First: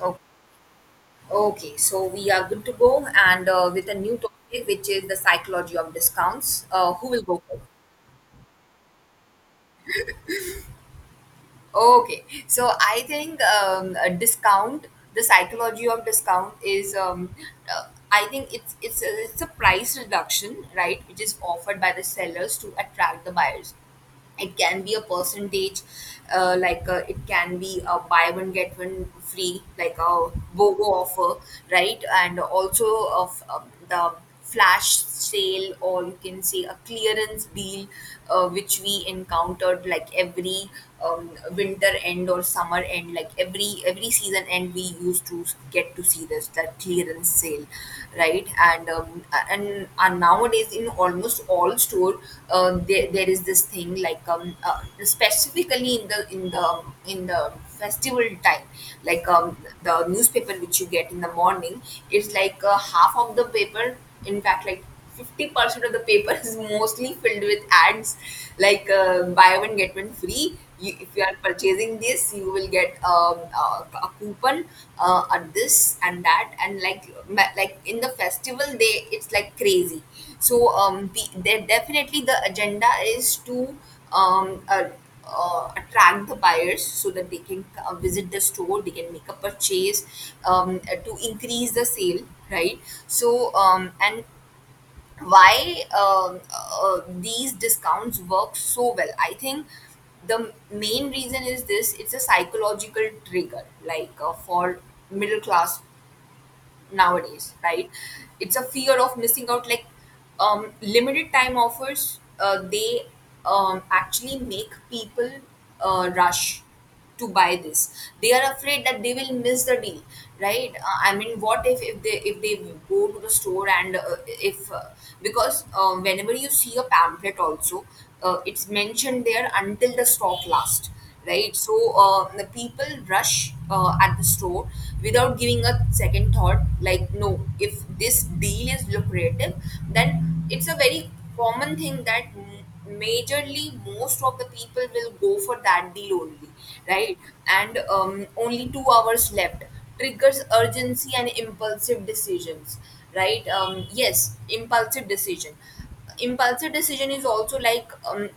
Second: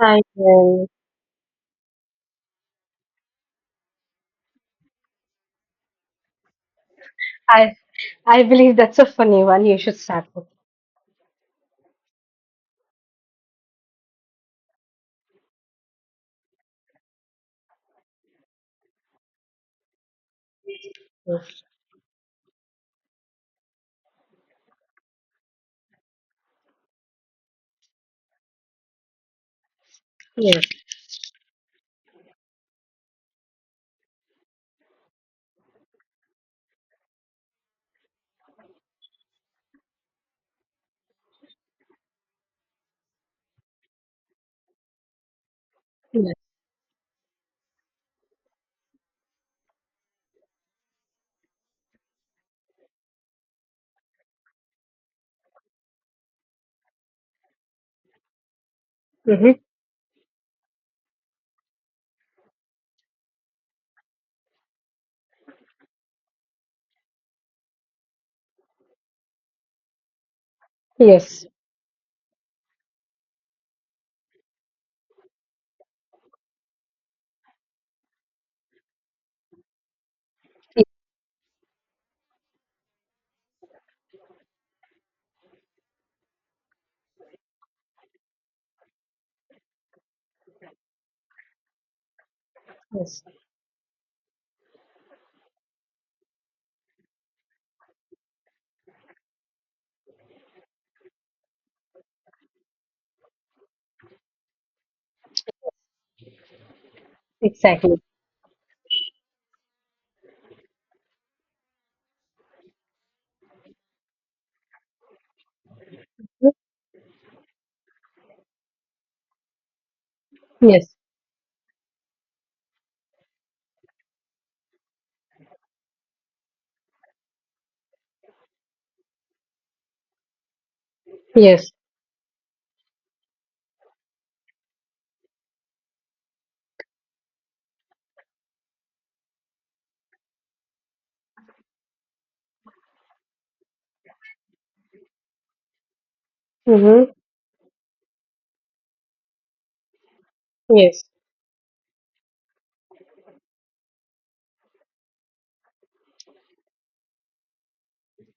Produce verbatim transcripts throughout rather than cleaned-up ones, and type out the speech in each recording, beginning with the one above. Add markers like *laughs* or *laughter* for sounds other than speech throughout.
Oh, I will. okay, so we are good to go and uh, with a new topic, which is the psychology of discounts. Uh, who will go first? I I believe that's a funny one. You should start with. Okay, so I think um, a discount, the psychology of discount is, um, uh, I think it's it's a, it's a price reduction, right, which is it. offered by the sellers to attract the buyers. It can be a percentage, uh, like, uh, it can be a buy one get one free, like a Yes. bogo offer, right, and also of, um, the flash sale, or you can say a clearance deal, uh, which we encountered like every, um, winter end or summer end, like every every season end. We used to get to see Yes. this, that clearance sale sale, right, and um, and, and nowadays in almost all store, um, there, there is this thing like, um, uh, specifically in the in the in the festival time, like, um, Mm-hmm. the newspaper which you get in the morning is like, uh, half of the paper, in fact like fifty percent of the paper, is mostly filled with ads, like, uh, buy one get one free. You, if you are Yes. purchasing this, you will get, um, a, a coupon, uh, at this and that, and like ma- like in the festival, they it's like crazy. So, um, the, they definitely the agenda is to um, uh, uh, attract the buyers so that they can uh, visit the store, they can make a purchase, um, uh, to increase the sale, right? Yes. So, um, and why, um, uh, these discounts work so well, I think the main reason is this, it's a psychological trigger like, uh, for middle class nowadays, right. Exactly. It's a fear of missing out, like, um, limited time offers, uh, they, um, actually make people, uh, rush to buy this. They are afraid that they will miss the deal, right. Yes. uh, I mean, what if if they if they go to the store, and uh, if uh, because, um, whenever you see a pamphlet also, uh, it's mentioned there, until the stock lasts, right? Yes. So, uh, the people rush, uh, at the store, without giving a second thought. Like, no, if this deal is lucrative, then it's a very common thing that m- majorly most of the people will go for that deal only, Mm-hmm. right? And, um, only two hours left triggers Yes. urgency and impulsive decisions, right? Um, yes, impulsive decision impulsive decision is also like, um,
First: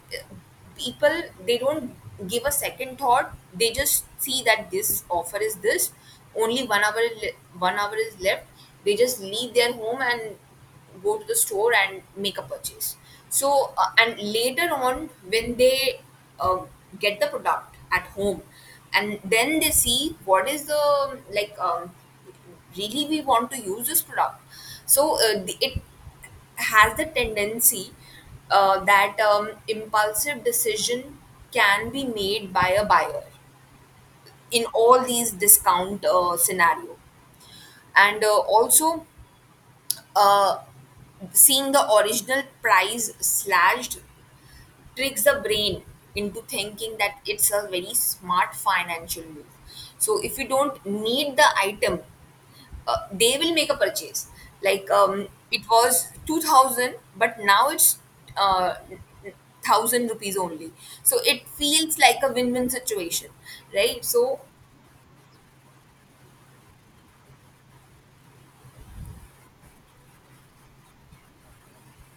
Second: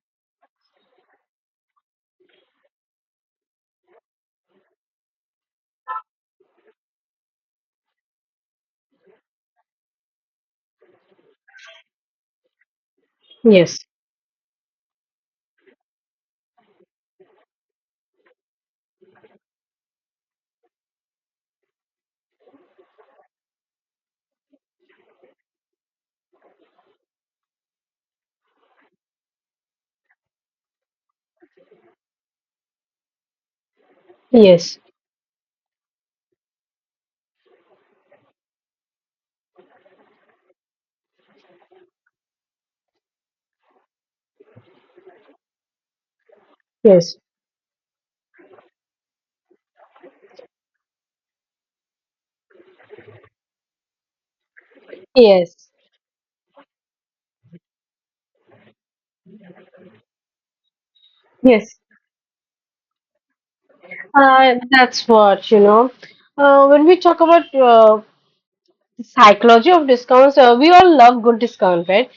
people, they don't give a second thought, they just see that this offer is this, only one hour le- one hour is left, they just leave their home and go to the store and make a purchase. So, Yes. uh, and later on, when they uh, get the product at home, and then they see what is the, like, um, really we want to use this product. So, uh, the- it has the tendency, uh, that, um, impulsive decision can be made by a buyer in Yes. all these discount, uh, scenario. And, uh, also, uh, seeing the original price slashed tricks the brain into thinking Yes. that it's a very smart financial move. So if you don't need the item, uh, they will make a purchase. Like, um, it Yes. was two thousand, but now it's, uh, thousand rupees only. So it Yes. feels like a win-win situation, right? So, Uh, that's what you know. Uh, when we talk about uh, psychology of discounts, uh, we all love good discount, right?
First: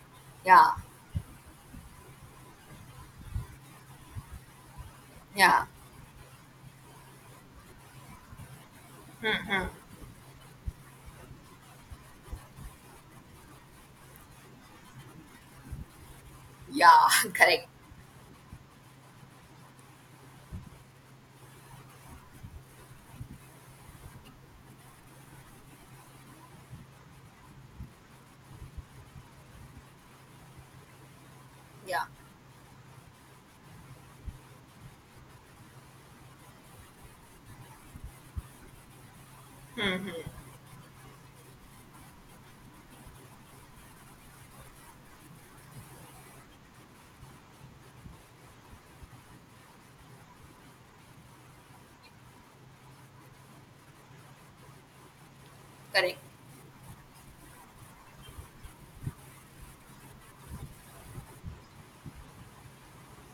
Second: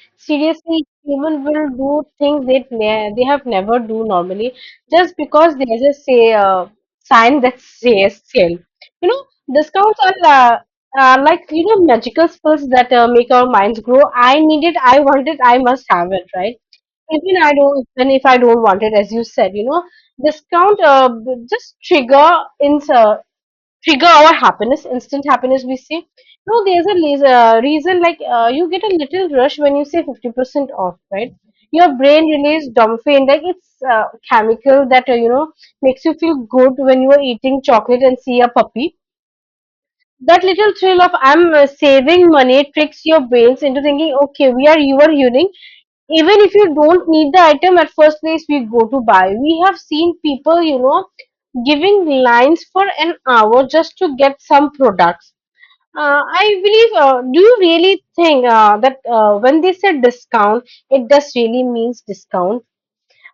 yeah, Seriously, even will do things they ne- they have never do normally, just because yeah, there's a say uh, sign that says sale, you know. Discounts are uh, are like, you know, magical spells that uh, make our minds grow. I need it, I want it, I must have it, right? yeah, *laughs* even i correct, don't Even if I don't want it, as you said, you know. Discount uh, b- just trigger in uh, trigger our happiness, instant happiness we see. No, there's a leas- uh, reason, like, uh, you get a little rush when you say fifty percent off, right? Your yeah, brain releases dopamine, like it's a uh, chemical that, uh, you know, makes you feel good when you are eating chocolate and see a puppy. That little thrill of I'm, uh, saving money tricks your brains into thinking, okay, we are you are earning. Even if you don't need the item at first place, we go to buy. We have seen people, you know, giving lines for an hour just to get some products. correct, Uh, I believe, uh, do you really think uh, that uh, when they say discount, it does really means discount?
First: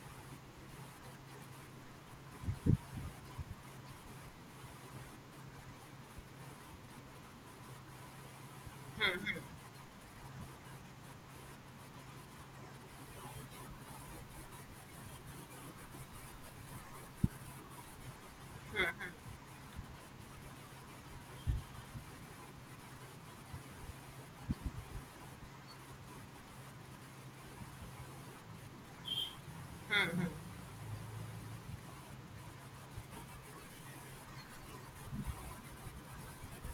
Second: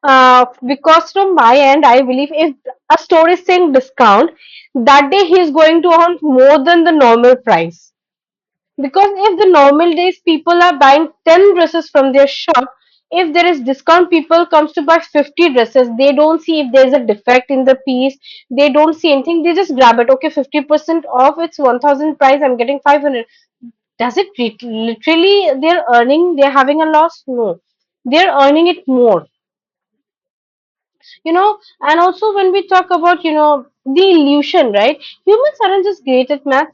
uh, Because from my end, I believe if a store is saying discount, that day he is going to earn more than the normal price. Because if the normal days people are buying ten dresses from their shop, if there is discount, people comes to buy fifty dresses. They don't see if there is a defect in the piece. They don't see anything. They just grab it. Okay, fifty percent off. It's one thousand price. I'm getting five hundred. Does it lit- literally they're earning, they're having a loss? No. They're earning it more, you know. And also when we talk about, you know, the illusion, right? Humans aren't just great at math.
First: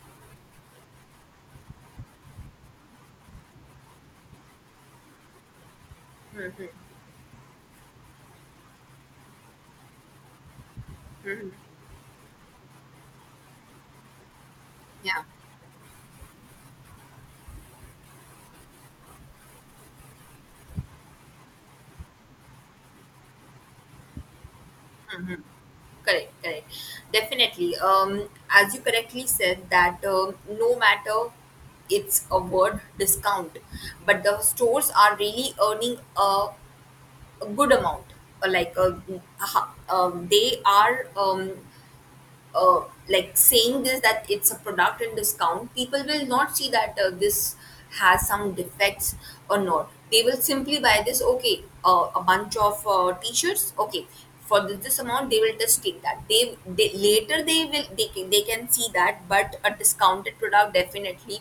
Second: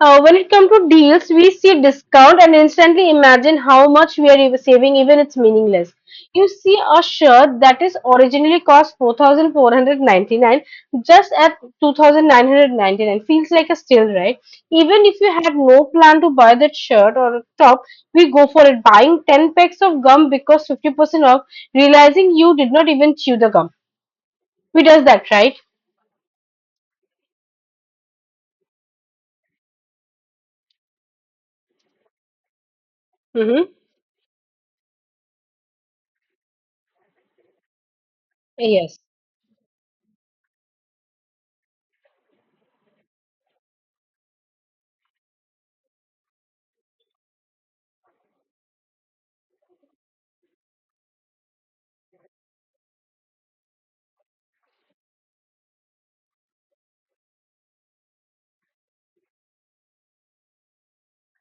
uh, When it comes to deals, we see discount and instantly imagine how much we are ev- saving, even it's meaningless. You see a shirt that is originally cost four thousand four hundred ninety-nine just at hmm, two thousand nine hundred ninety-nine feels like a steal, right? Even if yeah, you had no plan to buy that shirt or top, we go for it, buying ten packs of gum because fifty percent off, realizing you did not even chew the gum. We does that, right? correct, correct. Definitely, um, as you correctly said that, um, no matter it's a word discount, Mm-hmm. but the stores are really earning a a good amount, uh, like, uh, Yes, uh, they are, um, uh, like saying this, that it's a product and discount, people will not see that, uh, this has some defects or not, they will simply buy this. Okay, uh, a bunch of, uh, t-shirts, okay, for this, this amount they will just take that. They, they later they will they can, they can see that. But a discounted product, definitely,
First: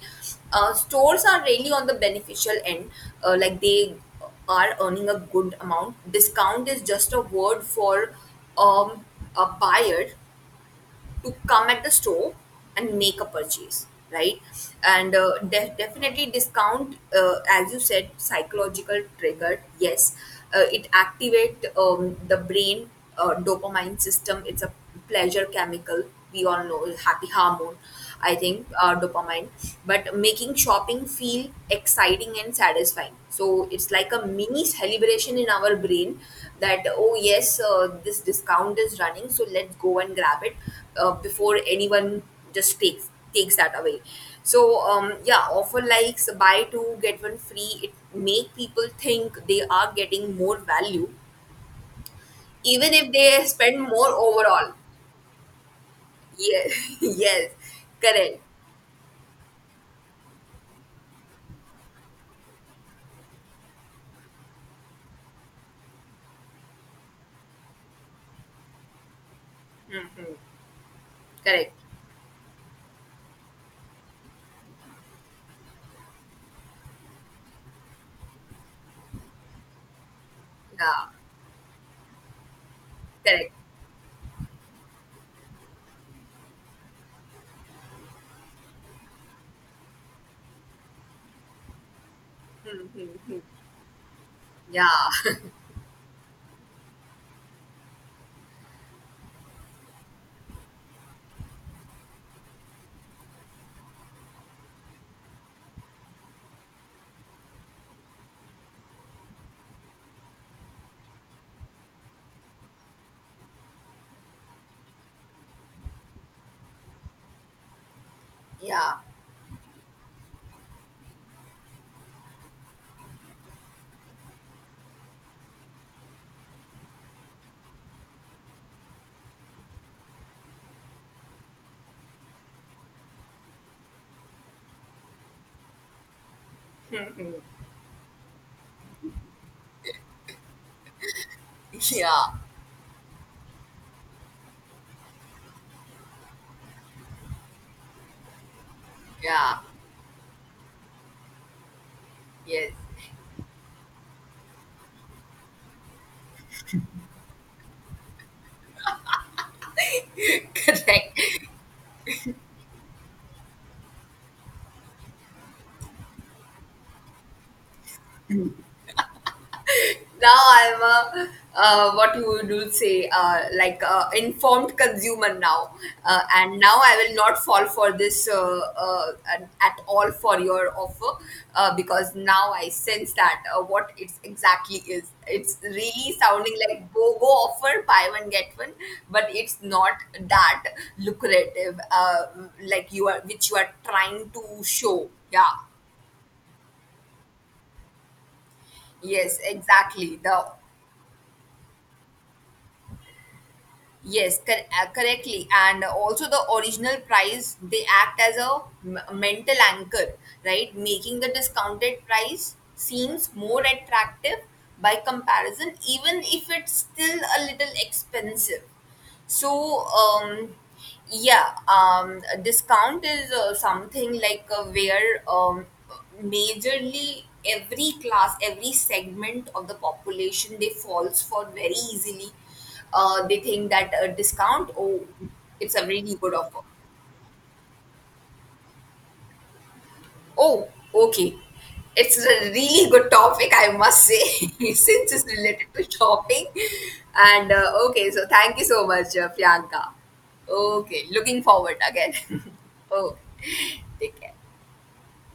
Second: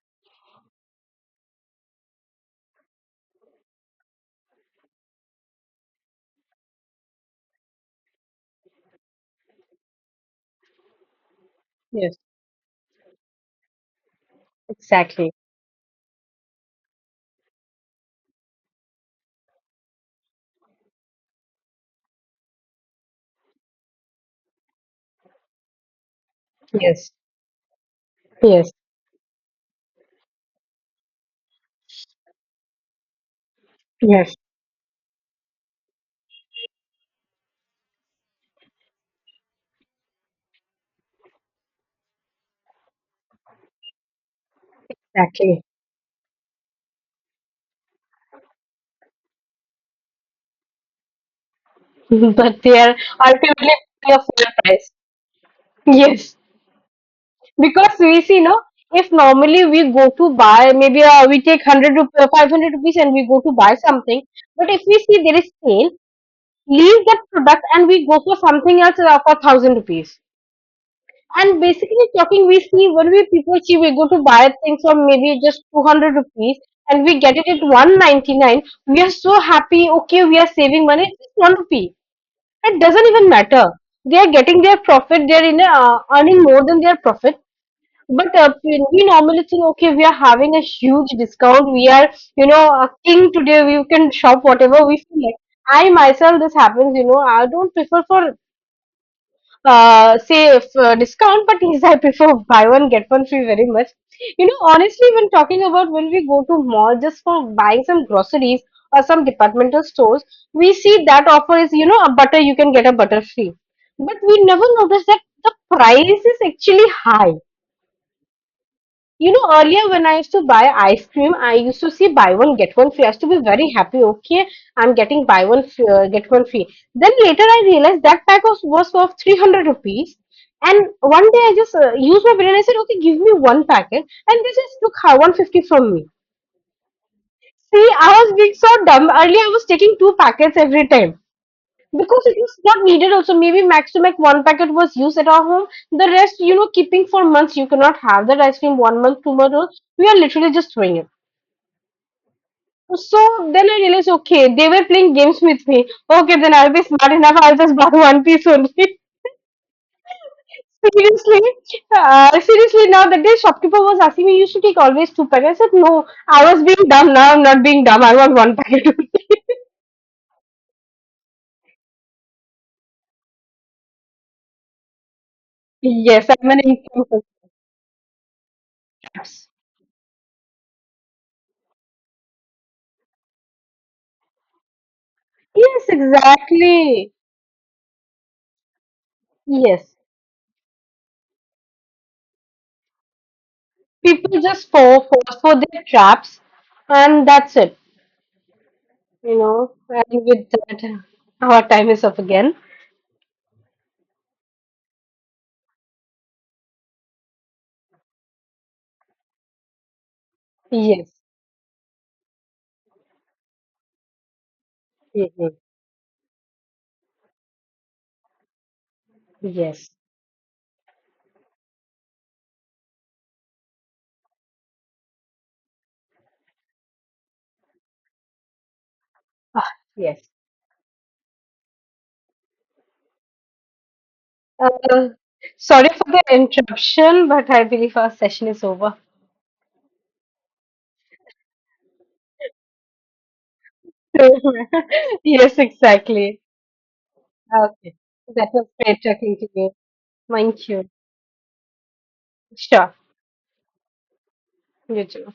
uh, stores are really on the beneficial end, uh, like they are earning a good amount. Discount is just a word for, um, a buyer to come at the yes, store and make a purchase, right. And exactly. uh, de- definitely, discount, uh, as you said, psychological trigger, yes. Uh, it activate, um, the brain, uh, dopamine system. It's a pleasure chemical, we all know, Yes, happy hormone. I think, yes, uh, dopamine, but making shopping feel exciting and satisfying. So it's like a yes, mini celebration in our brain that, oh, yes, uh, this discount is running, so let's go and grab it, uh, before anyone just takes takes that away. So, um, yeah, exactly. offer likes, buy two, get one free. It make people think they are getting more value, *laughs* But they even are if they ultimately spend more paying a full overall. price. Yes, Yeah, *laughs* yes, because we correct. see, no, if normally we go to buy, maybe, uh, we take hundred rupees, five hundred rupees and we go to buy something. But if we see there is sale, leave that product and we go for something else uh, for thousand rupees. Hmm. And Correct. basically talking, we see when we people see we go to buy things for maybe just two hundred rupees and we get it at one ninety-nine, we are so happy, okay, we are saving money, Yeah, it's just one rupee. It doesn't even correct. matter. They are getting their profit, they are in a, uh, earning more than their profit. But uh, we we normally think, okay, we are having a huge discount, we are, you know, Hmm, a hmm, king hmm. today, we can shop whatever Yeah, we feel like. *laughs* I myself, this happens, you know, I don't prefer for, uh, say, uh, discount, but yes, I prefer *laughs* buy one get one free very much. You know, honestly, when talking about when we go to mall just for buying some groceries or some departmental stores, we see that offer is, you know, a butter you can get a butter free, but we never notice that the price is actually high. yeah, You know, earlier when I used to buy ice cream, I used to see buy one get one free. I used to be very happy. Okay, I'm getting buy one free, uh, get one free. Then later I realized that pack was was worth three hundred rupees. And one day I just, uh, used my brain. I said, okay, give me one packet, and they just took one fifty from me. See, I was being so dumb. Earlier I was taking two packets every time. Because it yeah, is not needed also. Maybe max to max one packet was used at our home. The rest, you know, keeping for months, you cannot have that ice cream one month, two yeah, months. We are literally just throwing it. yes, So then I realized, okay, they were playing games with me. Okay, then I'll be smart enough. I'll just buy one piece only. *laughs* *laughs* correct. Seriously, uh, seriously. Now that day, shopkeeper was asking me, you should take always two packets. I said, no, I was being dumb. Now I'm not being dumb. I want one packet. Now I'm a, uh, what you would say, uh, like, uh, informed consumer now, *laughs* uh, Yes, I'm and an now I will income. not fall for this, uh, uh, at at all for your offer, uh, because now I sense that, uh, what it's exactly is. It's Yes, really sounding like exactly. go go offer, buy one get one, but it's not Yes. that lucrative, uh, like you are, which you are trying People to just fall, show. fall for Yeah. their traps, and that's it, you Yes, know. And exactly. The with that, our time is up again. Yes, cor- uh, correctly. And also the original price, they act as a m- mental anchor, right? Making Yes. the discounted price seems more attractive by Mhm. comparison, even if it's still a little expensive. So, Yes. um, yeah, um, a discount is, uh, something like, uh, where, um, majorly every class, every segment of the Yes. population, they falls for very easily. Uh, they think that a discount, oh, uh, it's a Sorry for really the good offer. interruption, but I believe our session is over. Oh, okay. It's a really good topic, I must say, *laughs* since *laughs* it's Yes, related to exactly. shopping. And, uh, Okay, okay, so that thank you was so great much, uh, talking to you. Priyanka. Thank you. Okay, looking forward again. *laughs* Sure. Oh, take care. You too.